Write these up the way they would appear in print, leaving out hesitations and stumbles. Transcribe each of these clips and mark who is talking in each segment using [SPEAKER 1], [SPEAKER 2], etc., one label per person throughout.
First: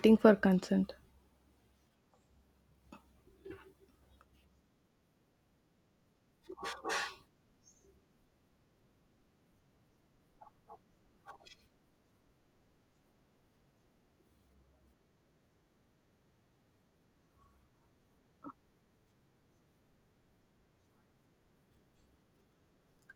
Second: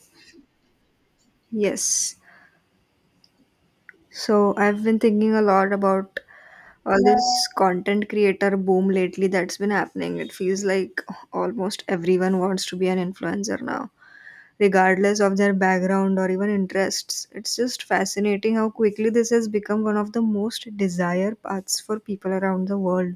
[SPEAKER 1] Waiting for consent.
[SPEAKER 2] Yes. So I've been thinking a lot about all this content creator boom lately that's been happening. It feels like almost everyone wants to be an influencer now, regardless of their background or even interests. It's just fascinating how quickly this has become one of the most desired paths for people around the world.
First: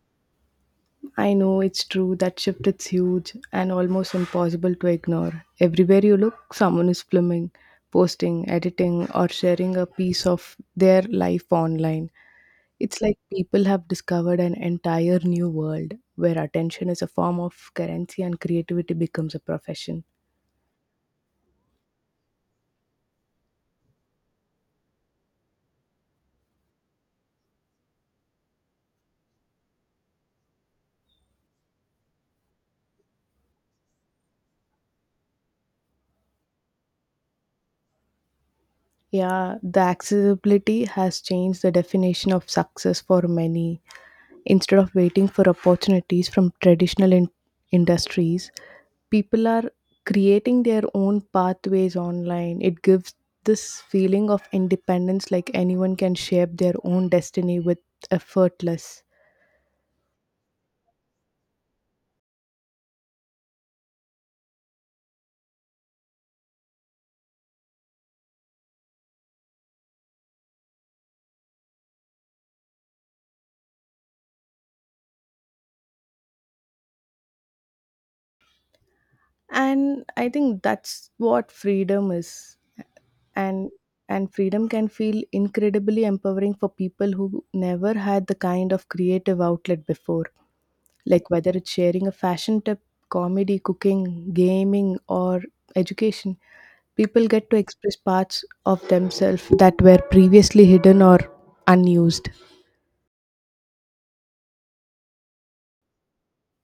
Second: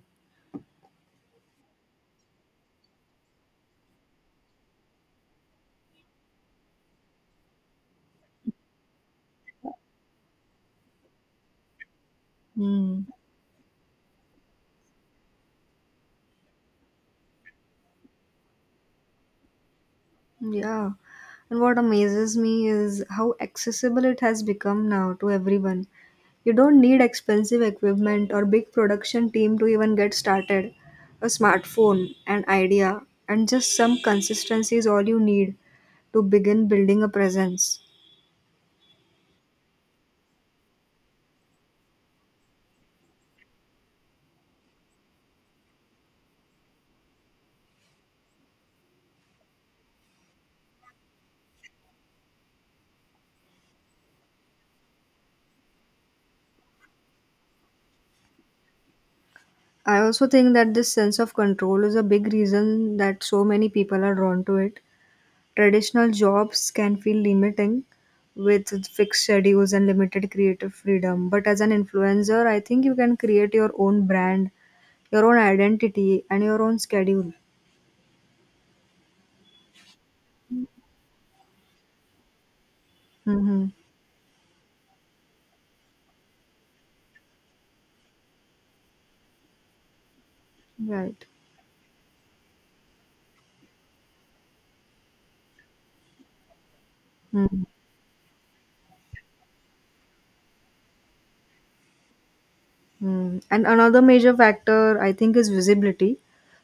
[SPEAKER 1] I know it's true that shift is huge and almost impossible to ignore. Everywhere you look, someone is filming, posting, editing, or sharing a piece of their life online. It's
[SPEAKER 2] Hmm.
[SPEAKER 1] like people have discovered an entire new world where attention is a form of currency and creativity becomes a profession.
[SPEAKER 2] Yeah. And what amazes me is how accessible it has become now to everyone. You don't need expensive equipment or big production team to even get started. A smartphone, an idea, and just some consistency is all you need to begin building a presence.
[SPEAKER 1] Yeah, the accessibility has changed the definition of success for many. Instead of waiting for opportunities from traditional industries, people are creating their own pathways online. It gives this feeling of independence, like anyone can shape their own destiny with effortless.
[SPEAKER 2] I also think that this sense of control is a big reason that so many people are drawn to it. Traditional jobs can feel limiting with fixed schedules and limited creative freedom. But as an influencer, I think you can create your own brand, your own identity, and your own schedule.
[SPEAKER 1] And I think that's what freedom is,
[SPEAKER 2] Mm-hmm.
[SPEAKER 1] and and freedom can feel incredibly empowering for people who never had the kind of creative outlet before,
[SPEAKER 2] Right.
[SPEAKER 1] like whether it's sharing a fashion tip, comedy, cooking, gaming, or education, people get to
[SPEAKER 2] Mhm.
[SPEAKER 1] express parts of themselves that were previously hidden or unused.
[SPEAKER 2] Mm. And another major factor, I think, is visibility.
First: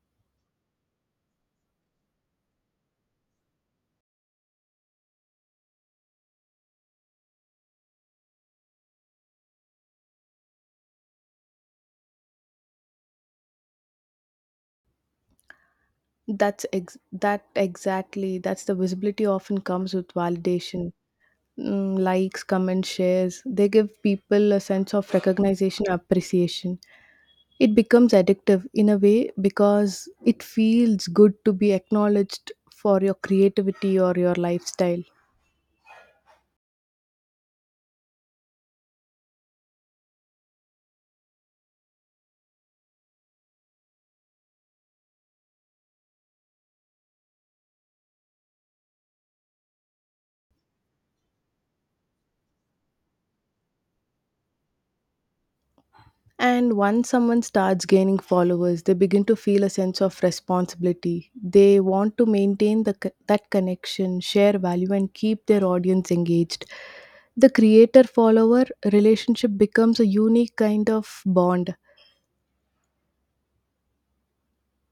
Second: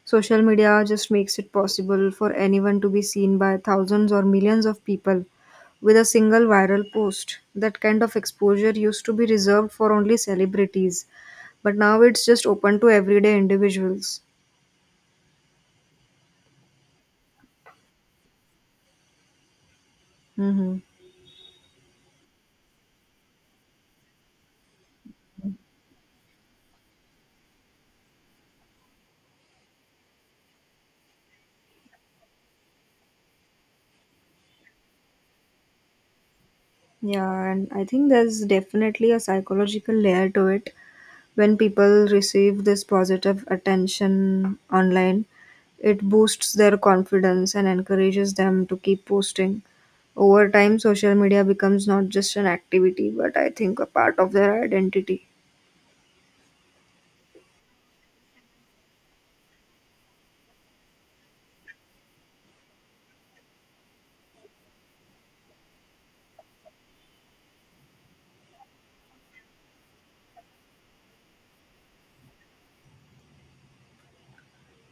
[SPEAKER 2] Social media just makes it possible for anyone to be seen by thousands or millions of people with a single viral post. That kind of exposure used to be reserved for only celebrities, but now it's just open to everyday individuals.
[SPEAKER 1] That exactly, that's the visibility, often comes with
[SPEAKER 2] Hmm
[SPEAKER 1] validation. Likes, comments, shares. They give people a sense of recognition, appreciation. It becomes addictive in a way because it feels good to be acknowledged for your creativity or your lifestyle.
[SPEAKER 2] Yeah, and I think there's definitely a psychological layer to it. When people receive this positive attention online, it boosts their confidence and encourages them to keep posting. Over time, social media becomes not just an activity, but I think a part of their identity.
[SPEAKER 1] And once someone starts gaining followers, they begin to feel a sense of responsibility. They want to maintain that connection, share value, and keep their audience engaged. The creator follower relationship becomes a unique kind of bond.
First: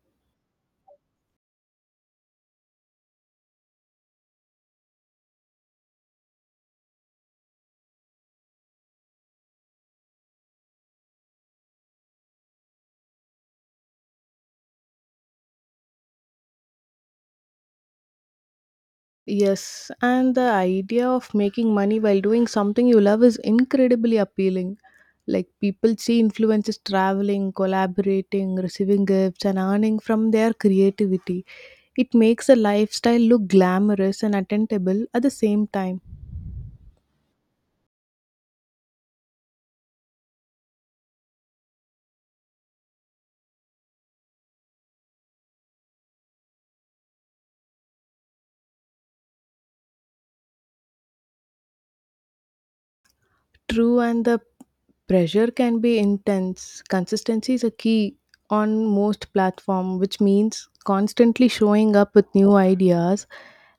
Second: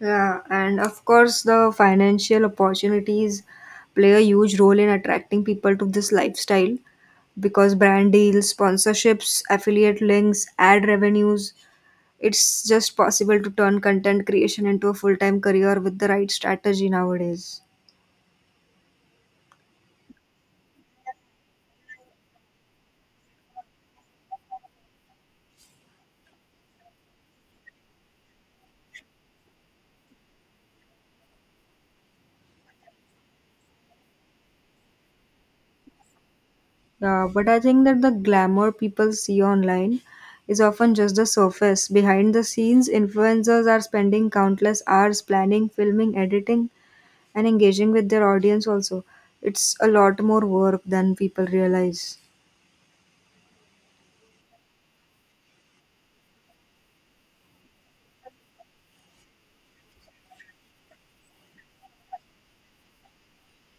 [SPEAKER 2] Yeah, and of course, the financial opportunities play a huge role in attracting people to this lifestyle because brand deals, sponsorships, affiliate links, ad revenues, it's just possible to turn content creation into a full-time career with the right strategy nowadays.
[SPEAKER 1] Yes, and the idea of making money while doing something you love is incredibly appealing. Like, people see influencers traveling, collaborating, receiving gifts, and earning from their creativity. It makes a lifestyle look glamorous and attainable at the same time.
[SPEAKER 2] Yeah, but I think that the glamour people see online is often just the surface. Behind the scenes, influencers are spending countless hours planning, filming, editing, and engaging with their audience also. It's a lot more work than people realize.
[SPEAKER 1] True, and the pressure can be intense. Consistency is a key on most platform, which means constantly showing up with new ideas.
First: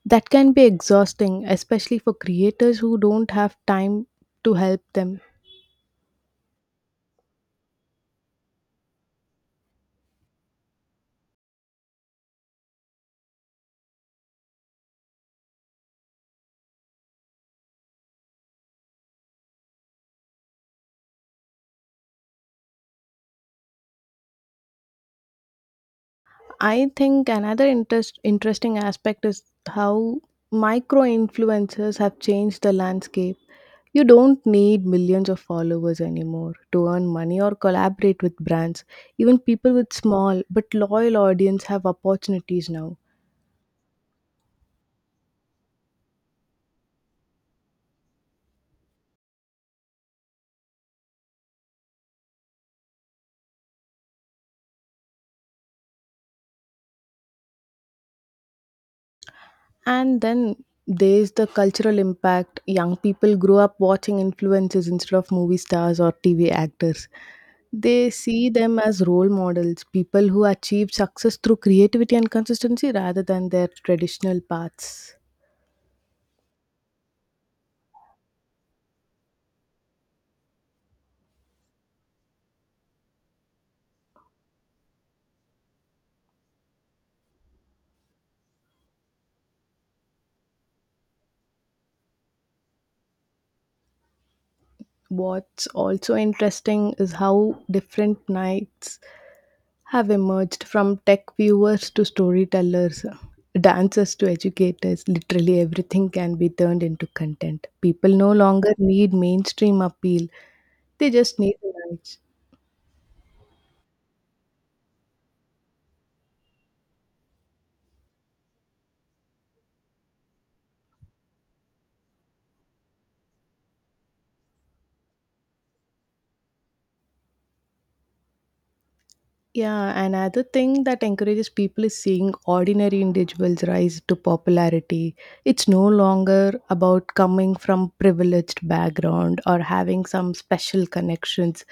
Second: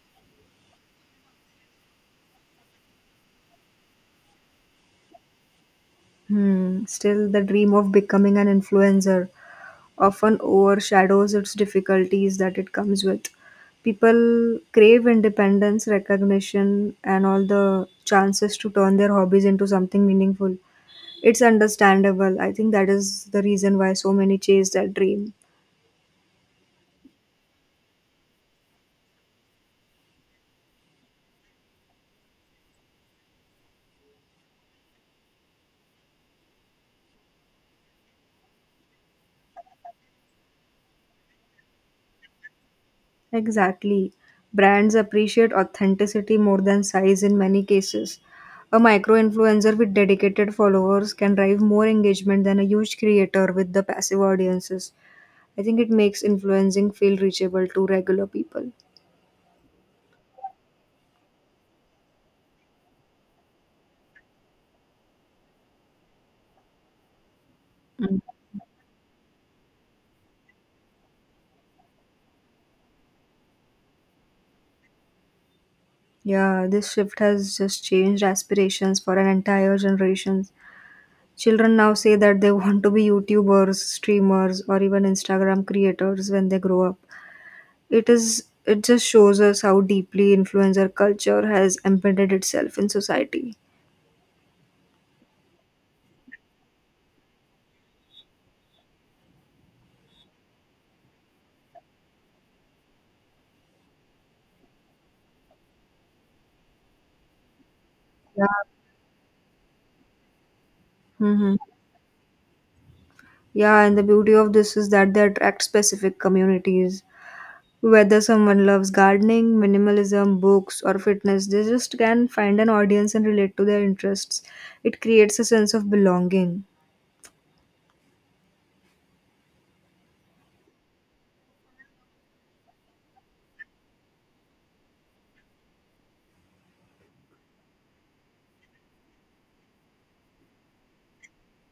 [SPEAKER 1] That can be exhausting, especially for creators who don't have time to help them.
[SPEAKER 2] Hmm. Still, the dream of becoming an influencer often overshadows its difficulties that it comes with. People crave independence, recognition, and all the chances to turn their hobbies into something meaningful. It's understandable. I think that is the reason why so many chase that dream.
[SPEAKER 1] I think another interesting aspect is how micro influencers have changed the landscape. You don't need millions of followers anymore to earn money or collaborate with brands. Even people with small but loyal audience have opportunities now.
[SPEAKER 2] Exactly. Brands appreciate authenticity more than size in many cases. A micro influencer with dedicated followers can drive more engagement than a huge creator with the passive audiences. I think it makes influencing feel reachable to regular people.
[SPEAKER 1] And then there's the cultural impact. Young people grow up watching influencers instead of movie stars or TV actors. They see them as role models, people who achieve success through creativity and consistency rather than their traditional paths.
[SPEAKER 2] Yeah, this shift has just changed aspirations for an entire generation. Children now say that they want to be YouTubers, streamers, or even Instagram creators when they grow up. It just shows us how deeply influencer culture has embedded itself in society.
[SPEAKER 1] What's also interesting is how different nights have emerged, from tech viewers to storytellers, dancers to educators. Literally everything can be turned into content. People no
[SPEAKER 2] Yeah.
[SPEAKER 1] longer need mainstream appeal, they just
[SPEAKER 2] hmm
[SPEAKER 1] need the noise.
[SPEAKER 2] Yeah, and the beauty of this is that they attract specific communities. Whether someone loves gardening, minimalism, books, or fitness, they just can find an audience and relate to their interests. It creates a sense of belonging.
[SPEAKER 1] Yeah, another thing that encourages people is seeing ordinary individuals rise to popularity. It's no longer about coming from privileged background or having some special connections.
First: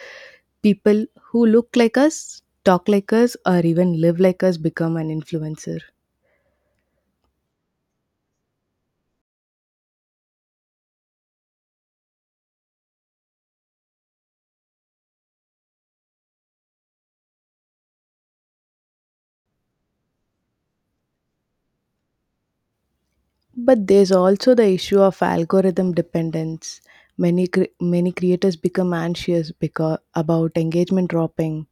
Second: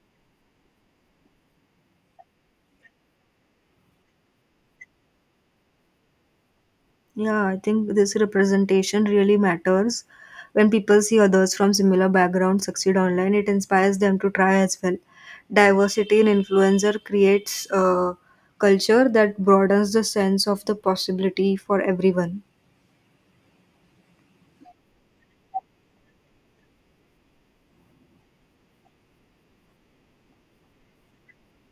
[SPEAKER 1] People who look like us, talk like us, or even live like us become an influencer.
[SPEAKER 2] Yeah, I think this representation really matters. When people see others from similar backgrounds succeed online, it inspires them to try as well. Diversity in influencer creates a culture that broadens the sense of the possibility for everyone.
[SPEAKER 1] But there's also the issue of algorithm dependence. Many creators become anxious because about engagement dropping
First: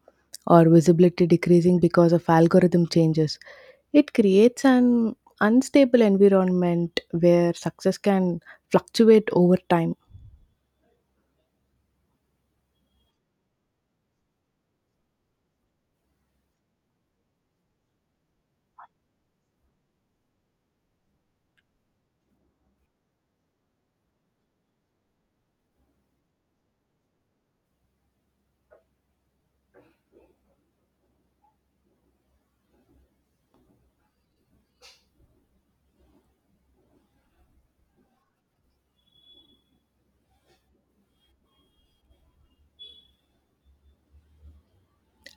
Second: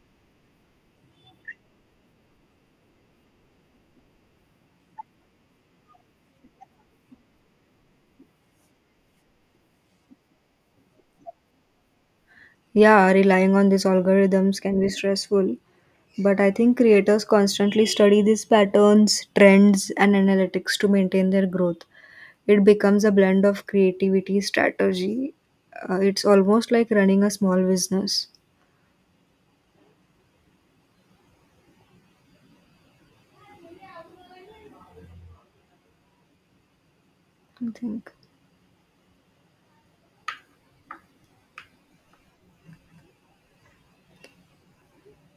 [SPEAKER 1] or visibility decreasing because of algorithm changes. It creates an unstable environment where success can fluctuate over time.
[SPEAKER 2] Yeah, relying on these algorithms can be stressful, but I think creators constantly study these patterns, trends, and analytics to maintain their growth. It becomes a blend of creativity, strategy. It's almost like running a small business, I think.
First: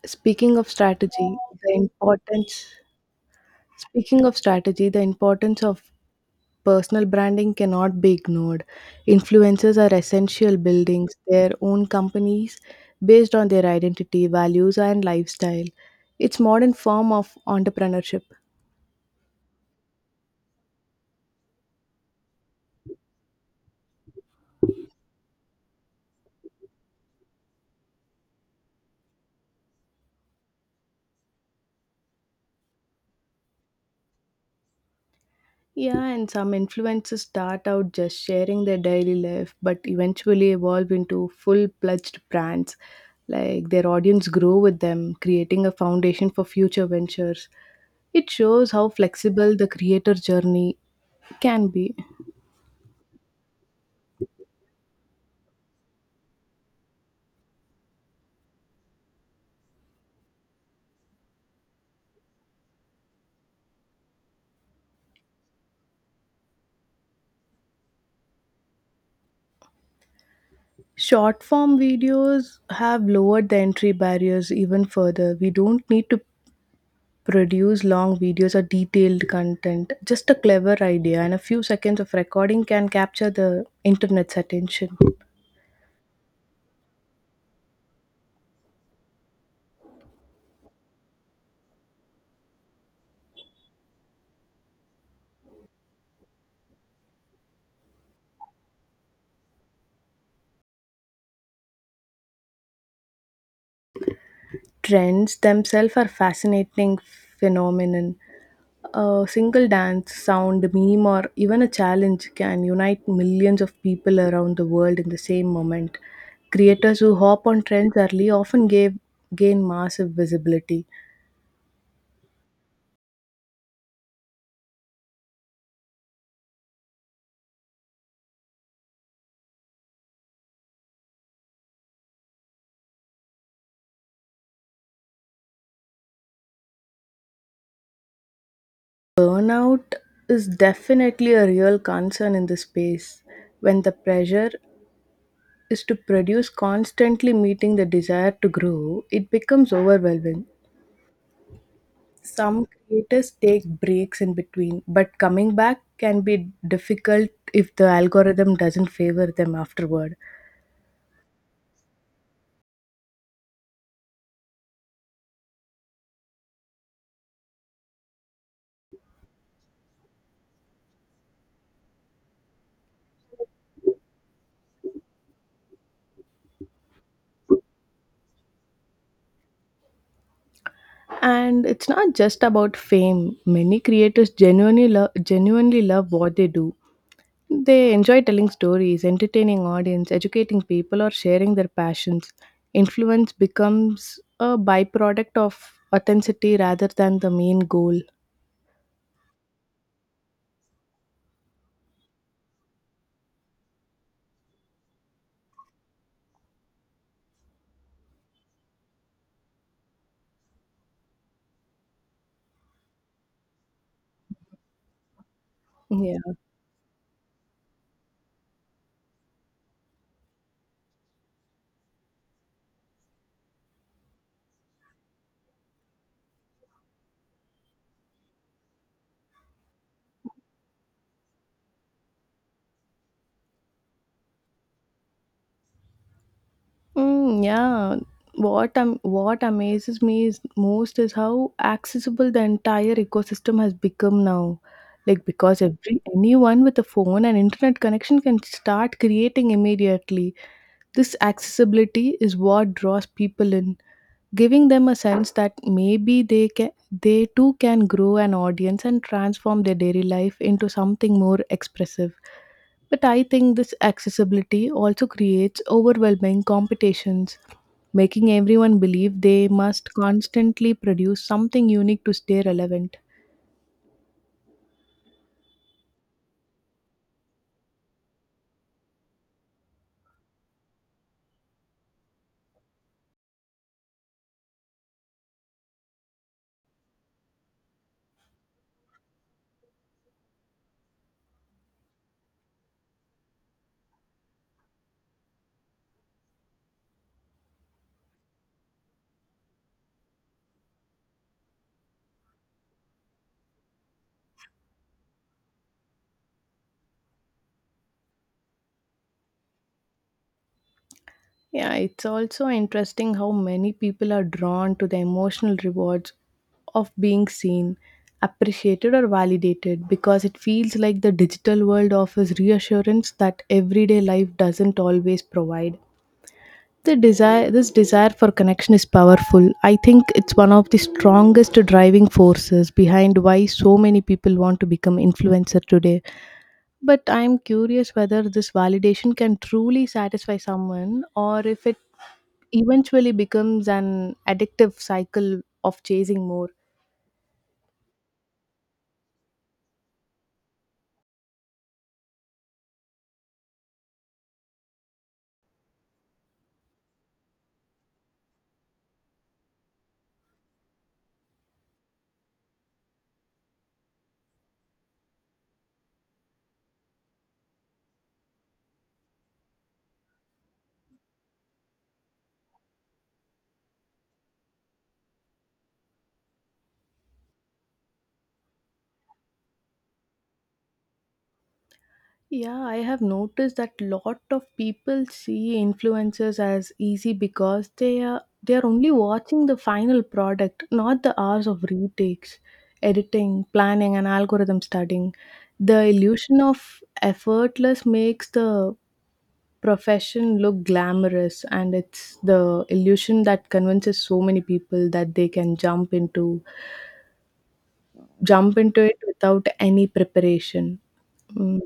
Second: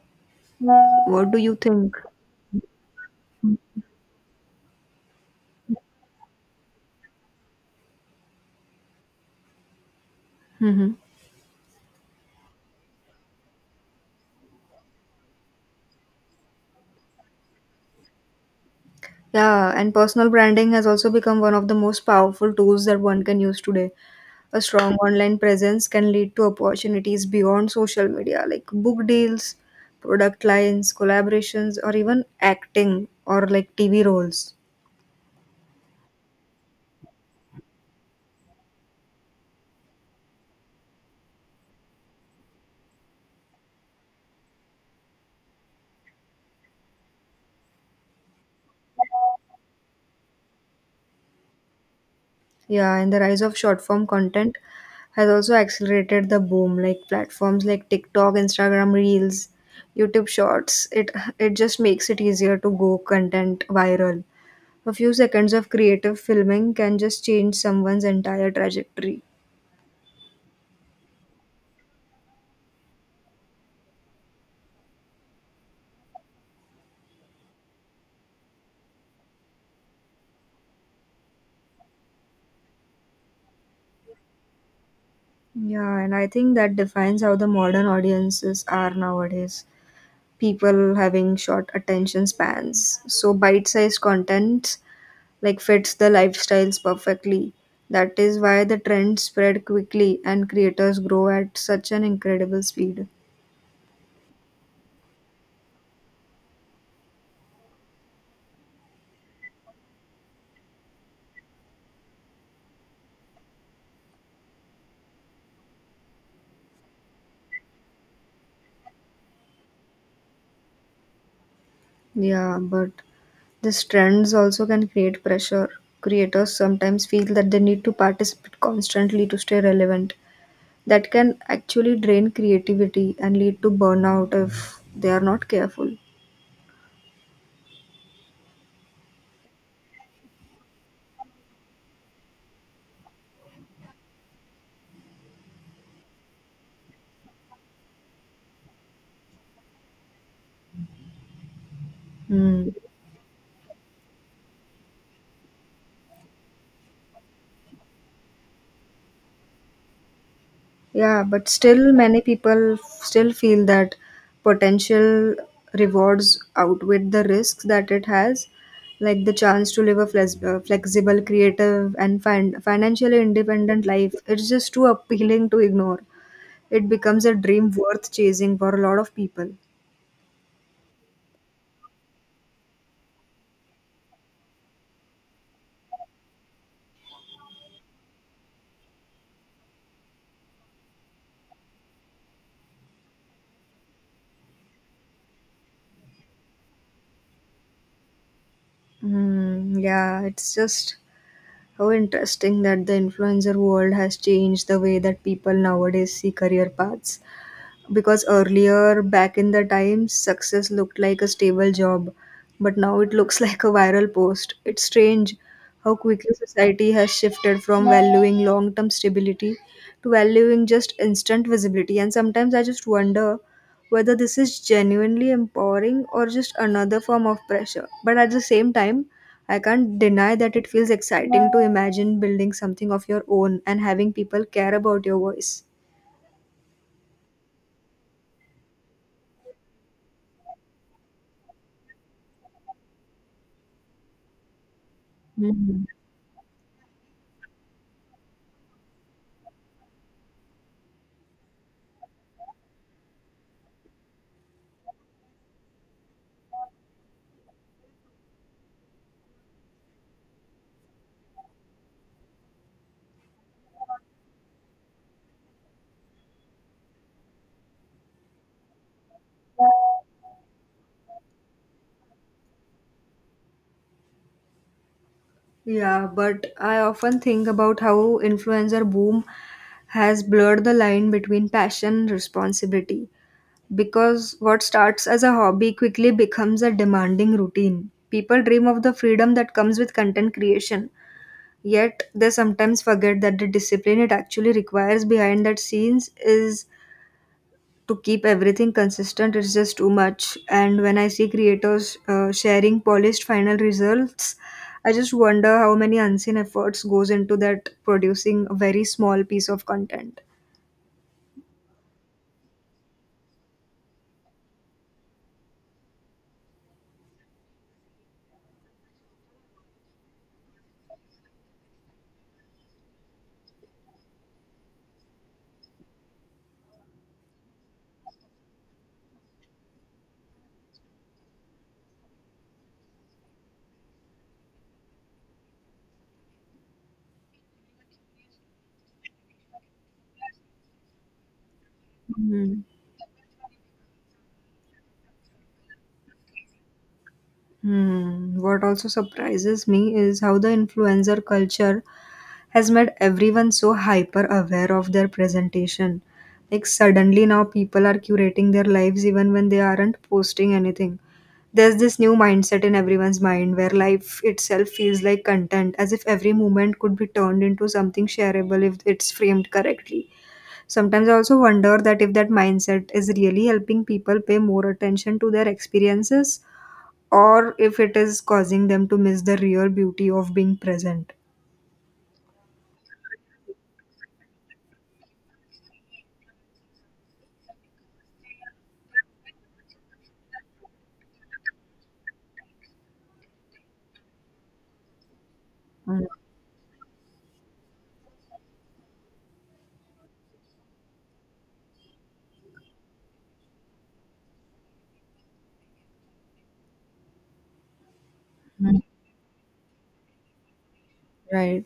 [SPEAKER 1] Speaking of
[SPEAKER 2] What
[SPEAKER 1] strategy,
[SPEAKER 2] do you
[SPEAKER 1] the
[SPEAKER 2] think?
[SPEAKER 1] importance Speaking of strategy, the importance of personal branding cannot be ignored. Influencers are essential
[SPEAKER 2] Hmm
[SPEAKER 1] building their own companies based on their identity, values, and lifestyle. It's modern form of entrepreneurship.
[SPEAKER 2] Yeah, and personal branding has also become one of the most powerful tools that one can use today. A strong online presence can lead to opportunities beyond social media, like book deals, product lines, collaborations, or even acting or like TV roles.
[SPEAKER 1] Yeah, and some influencers start out just sharing their daily life, but eventually evolve into full-fledged brands. Like, their audience grow with them, creating a foundation for future ventures. It shows how flexible the creator journey can be.
[SPEAKER 2] Yeah, and the rise of short form content has also accelerated the boom. Like platforms like TikTok, Instagram Reels, YouTube Shorts. It just makes it easier to go content viral. A few seconds of creative filming can just change someone's entire trajectory.
[SPEAKER 1] Short form videos have lowered the entry barriers even further. We don't need to produce long videos or detailed content. Just a clever idea and a few seconds of recording can capture the internet's attention.
[SPEAKER 2] Yeah, and I think that defines how the modern audiences are nowadays. People having short attention spans. So bite-sized content like fits the lifestyles perfectly. That is why the trends spread quickly and creators grow at such an incredible speed.
[SPEAKER 1] Trends themselves are fascinating phenomenon. A single dance, sound, meme, or even a challenge can unite millions of people around the world in the same moment. Creators who hop on trends early often gain massive visibility.
[SPEAKER 2] Yeah, but these trends also can create pressure. Creators sometimes feel that they need to participate constantly to stay relevant. That can actually drain creativity and lead to burnout if they are not careful.
[SPEAKER 1] Burnout is definitely a real concern in this space. When the pressure is to produce constantly meeting the desire to grow, it becomes overwhelming. Some
[SPEAKER 2] Hmm.
[SPEAKER 1] creators take breaks in between, but coming back can be difficult if the algorithm doesn't favor them afterward.
[SPEAKER 2] Yeah, but still many people still feel that potential rewards outweigh the risks that it has, like the chance to live a flexible, creative, and financially independent life. It's just too appealing to ignore. It becomes a dream worth chasing for a lot of people.
[SPEAKER 1] And it's not just about fame. Many creators genuinely love what they do. They enjoy telling stories, entertaining audience, educating people, or sharing their passions. Influence becomes a byproduct of authenticity rather than the main goal.
[SPEAKER 2] Mm, yeah, it's just how interesting that the influencer world has changed the way that people nowadays see career paths. Because earlier back in the time success looked like a stable job, but now it looks like a viral post. It's strange how quickly
[SPEAKER 1] Yeah.
[SPEAKER 2] society has shifted from valuing long term stability to valuing just instant visibility, and sometimes I just wonder whether this is genuinely empowering or just another form of pressure, but at the same time I can't deny that it feels exciting to imagine building something of your own and having people care about your voice.
[SPEAKER 1] Mm, yeah. What amazes me is most is how accessible the entire ecosystem has become now. Like, because
[SPEAKER 2] Mhm.
[SPEAKER 1] every anyone with a phone and internet connection can start creating immediately. This accessibility is what draws people in, giving them a sense that they too can grow an audience and transform their daily life into something more expressive. But I think this accessibility also creates overwhelming competitions, making everyone believe they must constantly produce something unique to stay relevant.
[SPEAKER 2] Yeah, but I often think about how influencer boom has blurred the line between passion and responsibility because what starts as a hobby quickly becomes a demanding routine. People dream of the freedom that comes with content creation, yet they sometimes forget that the discipline it actually requires behind that scenes is to keep everything consistent. It's just too much, and when I see creators sharing polished final results, I just wonder how many unseen efforts goes into that producing a very small piece of content.
[SPEAKER 1] Yeah, it's also interesting how many people are drawn to the emotional rewards of being seen, appreciated, or validated because it feels like the digital world offers reassurance that everyday life doesn't always provide. This desire for connection is powerful. I think it's one of the strongest driving forces behind why so many people want to become influencer today. But I'm curious whether this validation can truly satisfy someone or if it
[SPEAKER 2] Mhm.
[SPEAKER 1] eventually becomes an addictive cycle of chasing more.
[SPEAKER 2] Hmm. What also surprises me is how the influencer culture has made everyone so hyper aware of their presentation. Like, suddenly now people are curating their lives even when they aren't posting anything. There's this new mindset in everyone's mind where life itself feels like content, as if every moment could be turned into something shareable if it's framed correctly. Sometimes I also wonder that if that mindset is really helping people pay more attention to their experiences or if it is causing them to miss the real beauty of being present.
[SPEAKER 1] Yeah, I have noticed that lot of people see influencers as easy because they are only watching the final product, not the hours of retakes, editing, planning, and algorithm studying. The
[SPEAKER 2] Mm.
[SPEAKER 1] illusion of effortless makes the profession look glamorous, and it's the illusion that convinces so many people that they can jump
[SPEAKER 2] mm,
[SPEAKER 1] into it without any preparation. Mm.
[SPEAKER 2] Right.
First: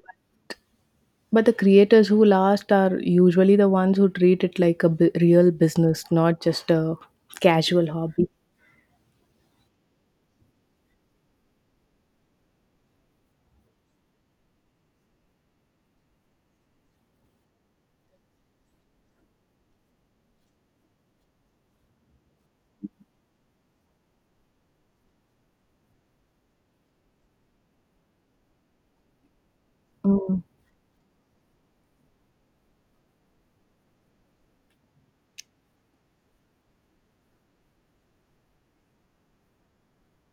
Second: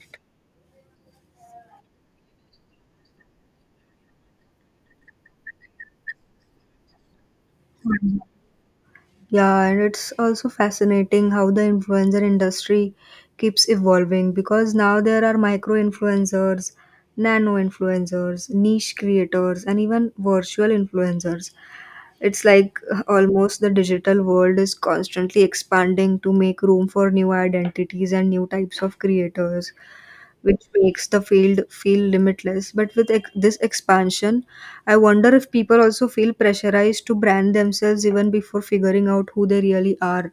[SPEAKER 1] But the creators who last are usually the ones who treat it like a real business, not just a casual hobby.
[SPEAKER 2] Yeah, and it's also fascinating how the influencer industry keeps evolving because now there are micro influencers, nano influencers, niche creators, and even virtual influencers. It's like almost the digital world is constantly expanding to make room for new identities and new types of creators,
[SPEAKER 1] Mm.
[SPEAKER 2] which makes the field feel limitless. But with this expansion, I wonder if people also feel pressurized to brand themselves even before figuring out who they really are.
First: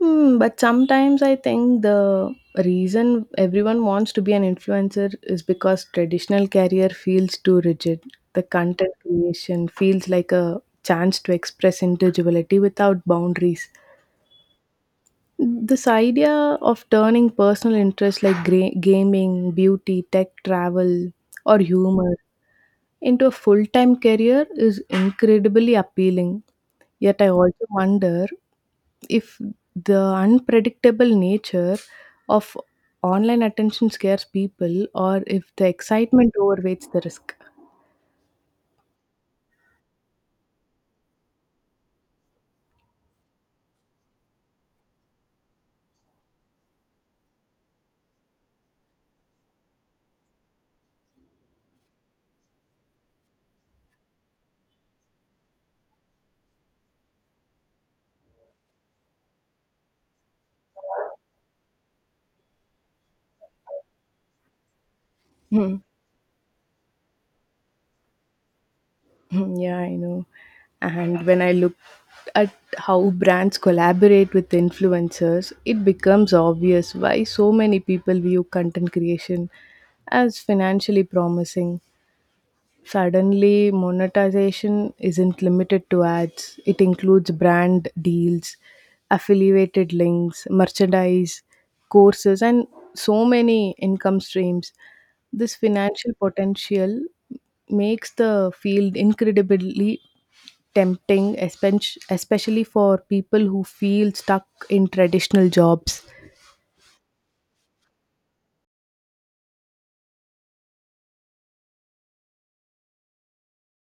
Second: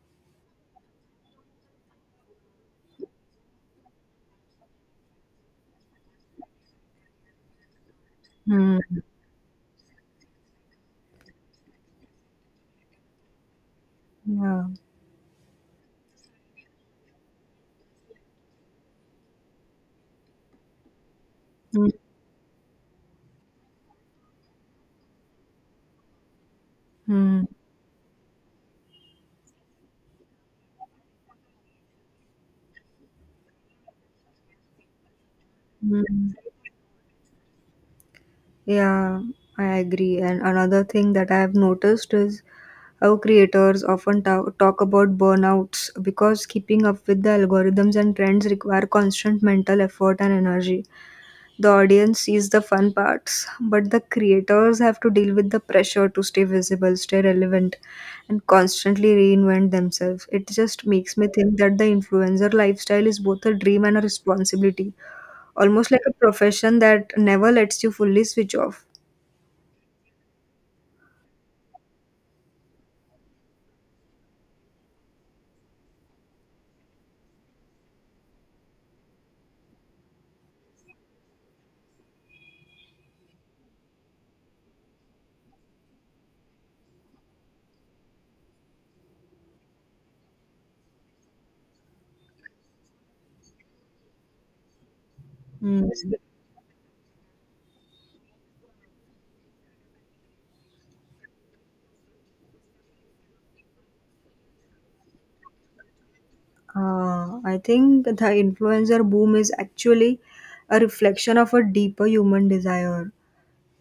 [SPEAKER 1] Hmm, but sometimes I think the reason everyone wants to be an influencer is because traditional career feels too rigid. The
[SPEAKER 2] Hmm.
[SPEAKER 1] content creation feels like a chance to express individuality without boundaries.
[SPEAKER 2] Yeah.
[SPEAKER 1] This idea of turning personal interests like gaming, beauty, tech, travel, or
[SPEAKER 2] Hmm.
[SPEAKER 1] humor into a full time career is incredibly appealing. Yet, I
[SPEAKER 2] Hmm.
[SPEAKER 1] also wonder if the unpredictable nature of online attention scares people or if the
[SPEAKER 2] Hmm.
[SPEAKER 1] excitement overweights the risk.
[SPEAKER 2] Yeah, I agree. And another thing that I have noticed is how creators often talk about burnouts because keeping up with the algorithms and trends require constant mental effort and energy. The audience sees the fun parts, but the creators have to deal with the pressure to stay visible, stay relevant, and constantly reinvent themselves. It just makes me think that the influencer lifestyle is both a dream and a responsibility, almost like a profession that never lets you fully switch off.
[SPEAKER 1] Yeah, I know. And when I look at how brands collaborate with influencers, it becomes obvious why so many people view content creation as financially promising. Suddenly, monetization isn't limited to ads, it includes brand deals, affiliated links, merchandise, courses, and so many income streams. This
[SPEAKER 2] Hmm.
[SPEAKER 1] financial potential makes the field incredibly tempting, especially for people who feel stuck in traditional jobs.
[SPEAKER 2] I think the influencer boom is actually a reflection of a deeper human desire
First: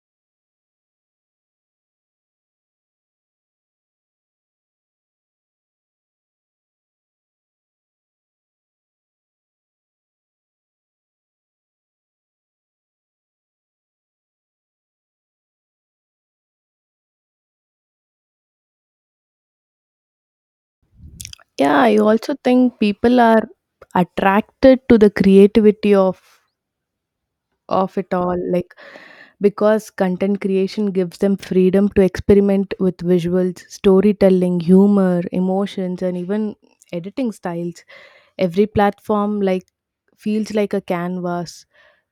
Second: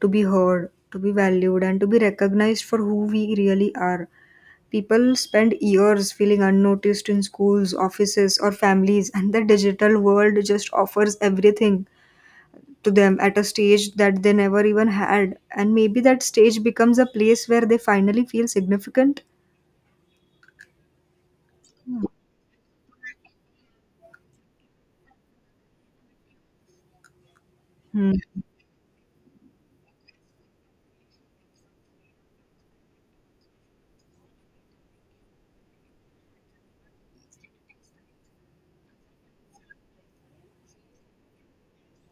[SPEAKER 2] to be heard, to be valued, and to be recognized for who we really are. People spend years feeling unnoticed in schools, offices, or families, and the digital world just offers everything to them at a stage that they never even had. And maybe that stage becomes a place where they finally feel significant.
[SPEAKER 1] Yeah, I also think people are attracted to the creativity of
[SPEAKER 2] Hmm.
[SPEAKER 1] it all, like because content creation gives them freedom to experiment with visuals, storytelling, humor, emotions, and even editing styles. Every platform like feels like a canvas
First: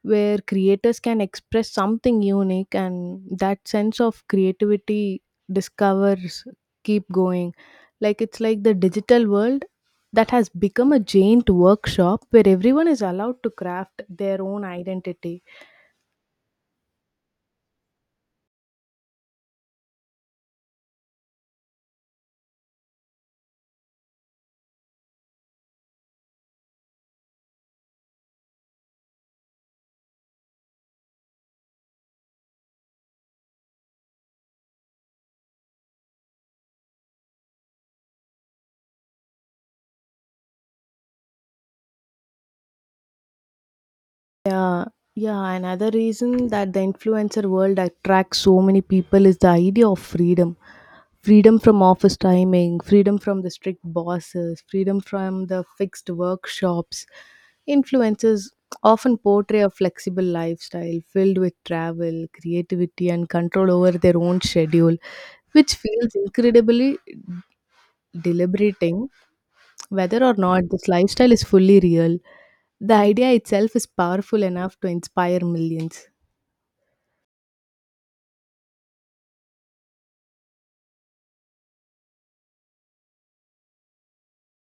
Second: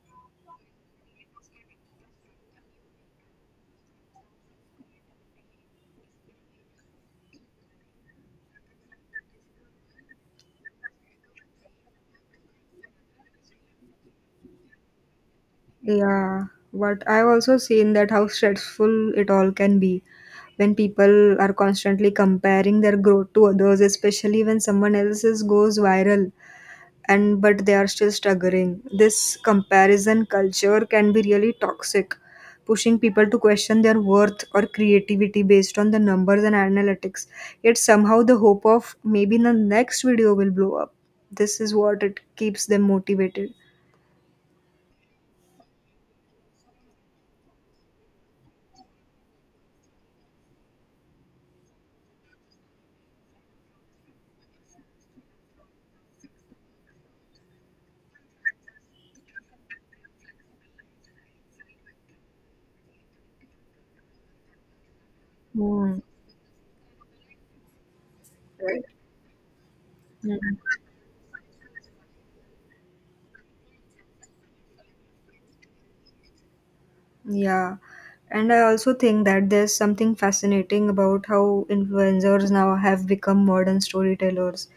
[SPEAKER 1] where creators can express something unique, and that sense of creativity discovers, keep going, like it's like the digital world that has become a giant workshop where everyone is allowed to craft their own identity.
[SPEAKER 2] Yeah, but I've also seen that how stressful it all can be when people are constantly comparing their growth to others, especially when someone else's goes viral and but they are still struggling. This comparison culture can be really toxic, pushing people to question their worth or creativity based on the numbers and analytics. Yet somehow the hope of maybe the next video will blow up. This is what it keeps them motivated.
[SPEAKER 1] Yeah, yeah. Another reason that the influencer world attracts so many people is the idea of freedom. Freedom from office timing, freedom from the strict bosses, freedom from the fixed workshops. Influencers often portray a flexible lifestyle filled with travel, creativity, and control over their own schedule, which
[SPEAKER 2] Hmm.
[SPEAKER 1] feels incredibly
[SPEAKER 2] Right.
[SPEAKER 1] deliberating whether or
[SPEAKER 2] Hmm.
[SPEAKER 1] not this lifestyle is fully real. The idea itself is powerful enough to inspire millions.
[SPEAKER 2] Yeah, and I also think that there's something fascinating about how influencers now have become modern storytellers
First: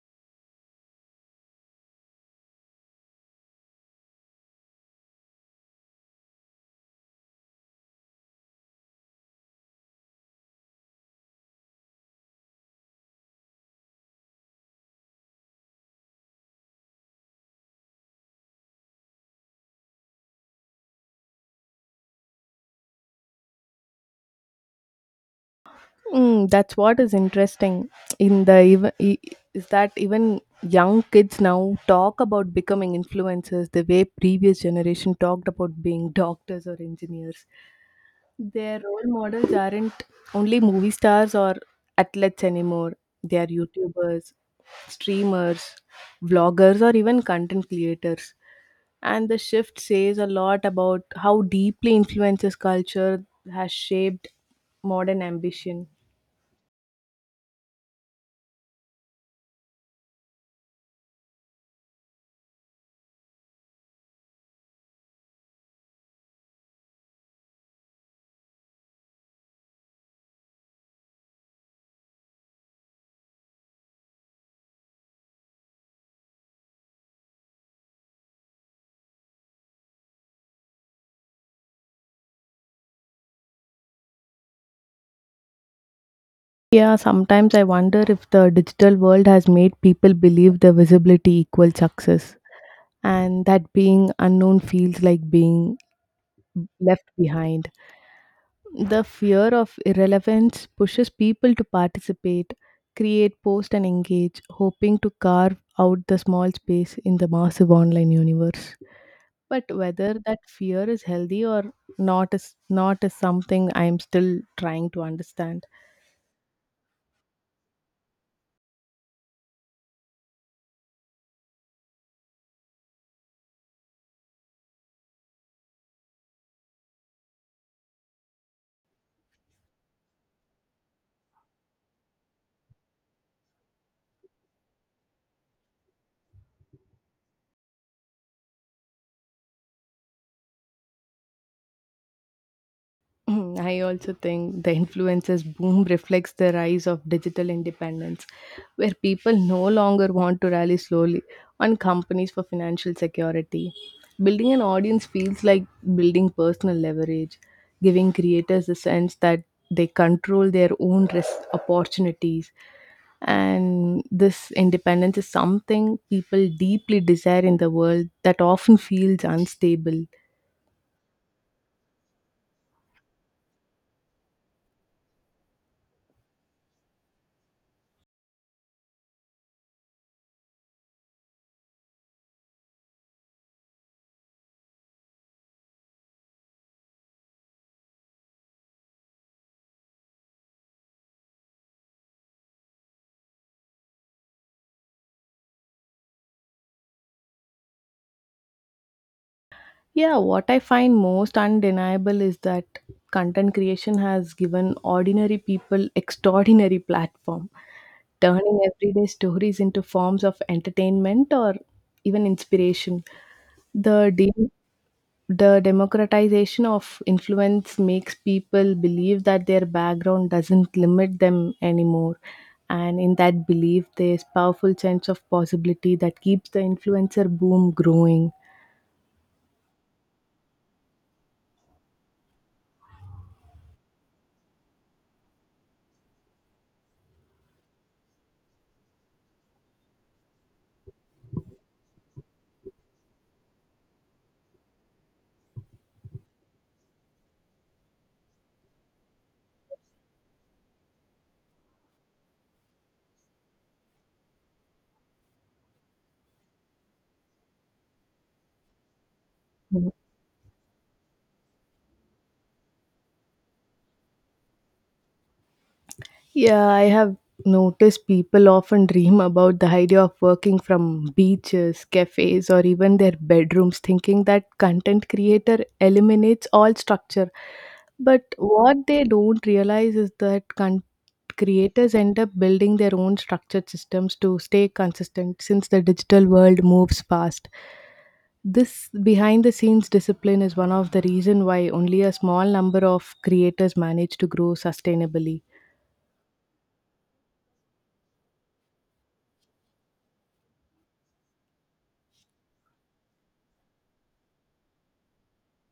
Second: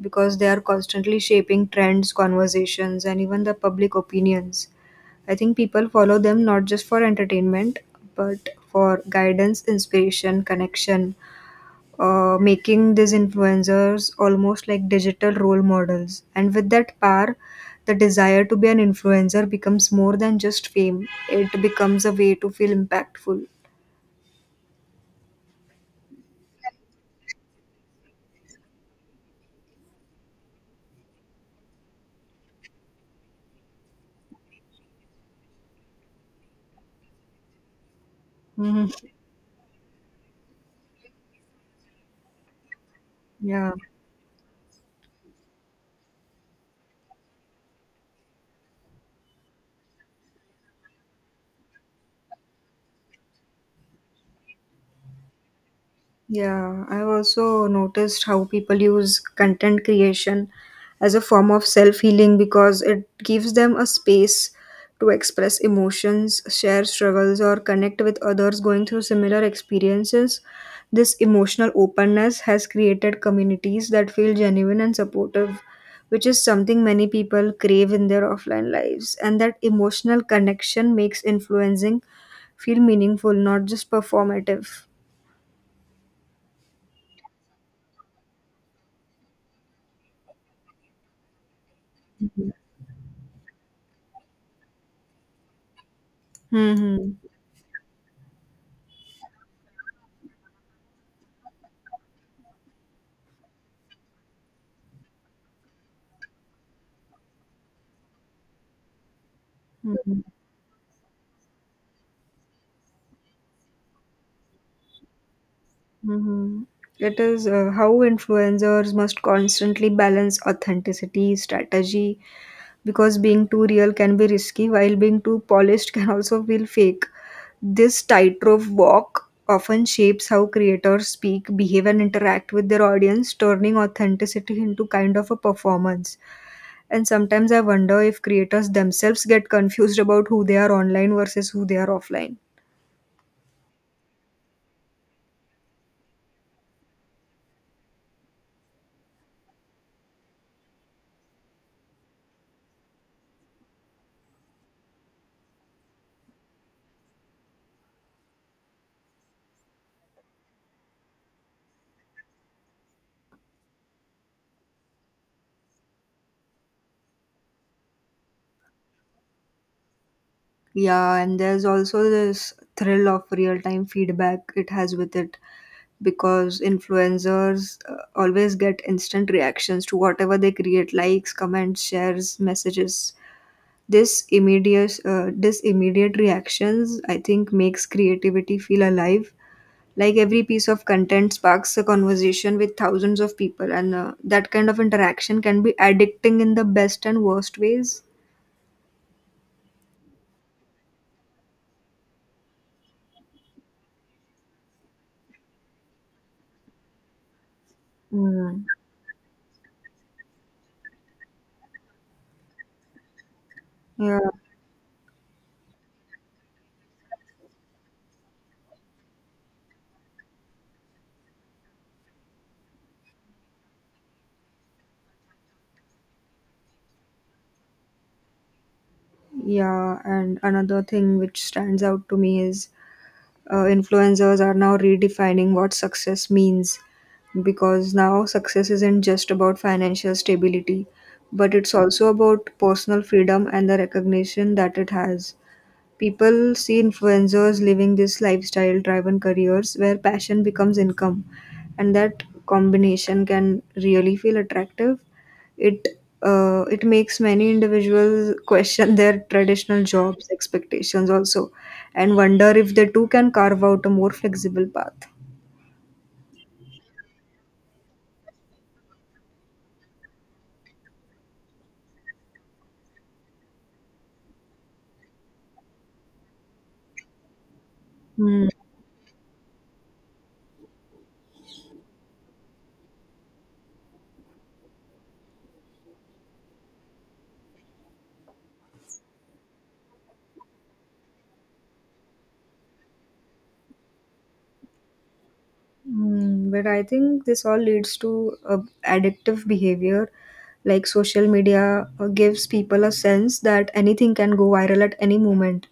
[SPEAKER 2] because they are constantly shaping trends, conversations, and even the public opinions. I think people follow them not just for entertainment, but for guidance, inspiration, connection, making these influencers almost like digital role models. And with that power, the desire to be an influencer becomes more than just fame, it becomes a way to feel impactful.
[SPEAKER 1] Mm, that's what is interesting in the even I- is that even young kids now talk about becoming influencers the way previous generation talked about being doctors or engineers. Their
[SPEAKER 2] Hmm
[SPEAKER 1] role models aren't only movie stars or athletes anymore. They are
[SPEAKER 2] Yeah.
[SPEAKER 1] YouTubers, streamers, vloggers, or even content creators. And the shift says a lot about how deeply influences culture has shaped modern ambition.
[SPEAKER 2] Yeah, I've also noticed how people use content creation as a form of self healing because it gives them a space to express emotions, share struggles, or connect with others going through similar experiences. This emotional openness has created communities that feel genuine and supportive, which is something many people crave in their offline lives. And that emotional connection makes influencing feel meaningful, not just performative.
[SPEAKER 1] Yeah, sometimes I wonder if the digital world has made people believe the visibility equals success and that being unknown feels like being left
[SPEAKER 2] Hmm
[SPEAKER 1] behind. The fear of irrelevance pushes people to participate, create, post, and engage, hoping to carve out the small space in the massive online universe. But whether
[SPEAKER 2] Mhm.
[SPEAKER 1] that fear is healthy or not is something I am still trying to understand.
[SPEAKER 2] Mhm. It is how influencers must constantly balance authenticity, strategy, because being too real can be risky, while being too polished can also feel fake. This tightrope walk often shapes how creators speak, behave, and interact with their audience, turning authenticity into kind of a performance. And sometimes I wonder if creators themselves get confused about who they are online versus who they are offline.
[SPEAKER 1] Mm, I also think the influencers boom reflects the rise of digital independence, where people no longer want to rely slowly on companies for financial security. Building an audience feels like building personal leverage, giving creators a sense that they control their own risk opportunities. And this independence is something people deeply desire in the world that often feels unstable.
[SPEAKER 2] Yeah, and there's also this thrill of real time feedback it has with it because influencers always get instant reactions to whatever they create likes, comments, shares, messages. This immediate reactions I think makes creativity feel alive. Like every piece of content sparks a conversation with thousands of people and that kind of interaction can be addicting in the best and worst ways.
[SPEAKER 1] Yeah, what I find most undeniable is that content creation has given ordinary people extraordinary platform, turning
[SPEAKER 2] Mm.
[SPEAKER 1] everyday stories into forms of entertainment or even inspiration. The
[SPEAKER 2] Yeah.
[SPEAKER 1] de- the democratization of influence makes people believe that their background doesn't limit them anymore. And in that belief, there's powerful sense of possibility that keeps the influencer boom growing.
[SPEAKER 2] Yeah, and another thing which stands out to me is influencers are now redefining what success means because now success isn't just about financial stability, but it's also about personal freedom and the recognition that it has. People see influencers living this lifestyle driven careers where passion becomes income, and that combination can really feel attractive. It it makes many individuals question their traditional jobs expectations also and wonder if they too can carve out a more flexible path.
[SPEAKER 1] Yeah, I have noticed people often dream about the idea of working from beaches, cafes, or even their bedrooms, thinking that content creator eliminates all structure. But
[SPEAKER 2] Hmm.
[SPEAKER 1] what they don't realize is that creators end up building their own structured systems to stay consistent since the digital world moves fast. This behind the scenes discipline is one of the reason why only a small number of creators manage to grow sustainably.
[SPEAKER 2] Mm, but I think this all leads to addictive behavior. Like social media gives people a sense that anything can go viral at any moment.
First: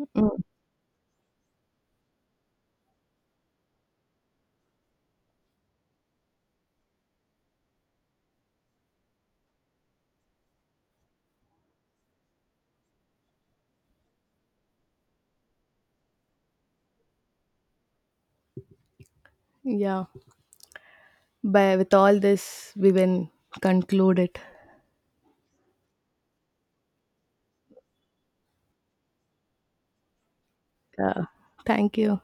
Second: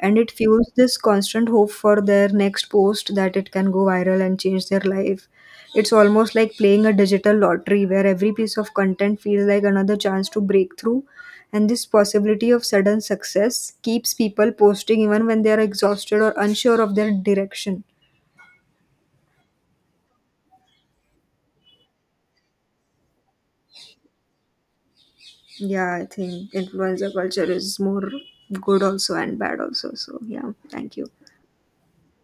[SPEAKER 2] And it fuels this constant hope for their next post that it can go viral and change their life. It's almost like playing a digital lottery where every piece of content feels like another chance to break through. And this possibility of sudden success keeps people posting even when they are exhausted or unsure of their direction.
[SPEAKER 1] Yeah. By with all this, we will conclude it.
[SPEAKER 2] Yeah, I think influencer culture is more good also and bad also. So, yeah, thank you.
[SPEAKER 1] Yeah. Thank you.